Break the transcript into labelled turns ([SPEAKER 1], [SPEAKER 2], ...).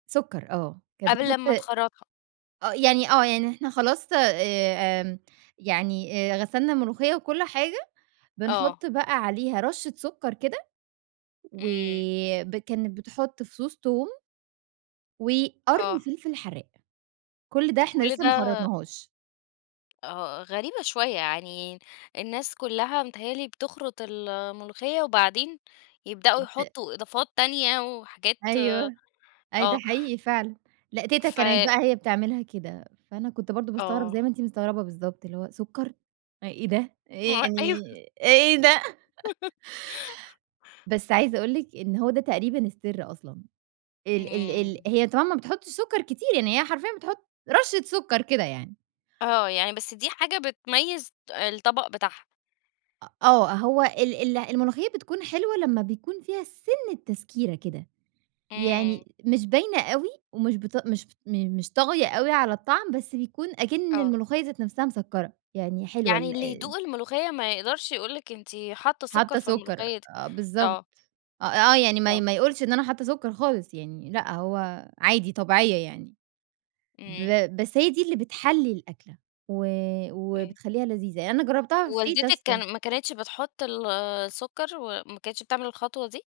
[SPEAKER 1] سكّر آه، كانت
[SPEAKER 2] قبل
[SPEAKER 1] بتحط
[SPEAKER 2] أمّا تخرطها.
[SPEAKER 1] آه يعني آه يعني إحنا خلاص آآ يعني آآ غسلنا الملوخية وكل حاجة،
[SPEAKER 2] آه.
[SPEAKER 1] بنحط بقى عليها رشة سكّر كده
[SPEAKER 2] امم.
[SPEAKER 1] وب كانت بتحط فصوص توم وقرن
[SPEAKER 2] آه.
[SPEAKER 1] فلفل حراق. كُل ده إحنا
[SPEAKER 2] كل
[SPEAKER 1] لسه ما
[SPEAKER 2] ده
[SPEAKER 1] خرطناهاش.
[SPEAKER 2] آه غريبة شوية يعني الناس كلّها متهيأ لي بتخرط الملوخية، وبعدين يبدأوا
[SPEAKER 1] ت
[SPEAKER 2] يحطوا إضافات تانية وحاجات
[SPEAKER 1] أيوه، أيوه ده
[SPEAKER 2] آه.
[SPEAKER 1] حقيقي فعلًا. لأ تيتة
[SPEAKER 2] ف
[SPEAKER 1] كانت بقى هي بتعملها كده، فأنا كنت برضه باستغرب زي
[SPEAKER 2] آه.
[SPEAKER 1] ما أنتِ مستغربة بالضبط اللي هو سكّر؟ أ إيه ده؟ إيه
[SPEAKER 2] ما
[SPEAKER 1] يعني
[SPEAKER 2] أيوه
[SPEAKER 1] إيه ده؟ بس عايزة أقول لِك إن هو ده تقريبًا السر أصلًا، ال ال ال
[SPEAKER 2] امم.
[SPEAKER 1] هي طبعًا ما بتحطش سكّر كتير، يعني هي حرفيًا بتحط رشة سكّر كده يعني.
[SPEAKER 2] آه يعني بس دي حاجة بتميز الطبق بتاعها.
[SPEAKER 1] أ آه هو ال ال الملوخية بتكون حلوة لمّا بيكون فيها سِنة تسكيرة كده،
[SPEAKER 2] امم.
[SPEAKER 1] يعني مش باينة أوي ومش بتق مش مش طاغية أوي على الطعم، بس بيكون أكِن
[SPEAKER 2] آه.
[SPEAKER 1] الملوخية ذات نفسها مسكّرة يعني حلوة
[SPEAKER 2] يعني اللي
[SPEAKER 1] ال
[SPEAKER 2] يدوق الملوخية ما يقدرش يقول لِك أنتِ حاطة سكر
[SPEAKER 1] حاطة
[SPEAKER 2] في
[SPEAKER 1] سكّر
[SPEAKER 2] الملوخية دي
[SPEAKER 1] آه بالضبط،
[SPEAKER 2] آه.
[SPEAKER 1] آه آه يعني ما ي
[SPEAKER 2] آه.
[SPEAKER 1] ما يقولش إن أنا حاطة سكّر خالص يعني لأ هو عادي طبيعية يعني.
[SPEAKER 2] امم.
[SPEAKER 1] ب بس هي دي اللي بتحلّي الأكلة و
[SPEAKER 2] [unintelligible]
[SPEAKER 1] وبتخليّها لذيذة، أنا
[SPEAKER 2] والدتِك
[SPEAKER 1] جربتها [unintelligible]
[SPEAKER 2] كان ما كانتش بتحط ال السكر وما كانتش بتعمل الخطوة دي؟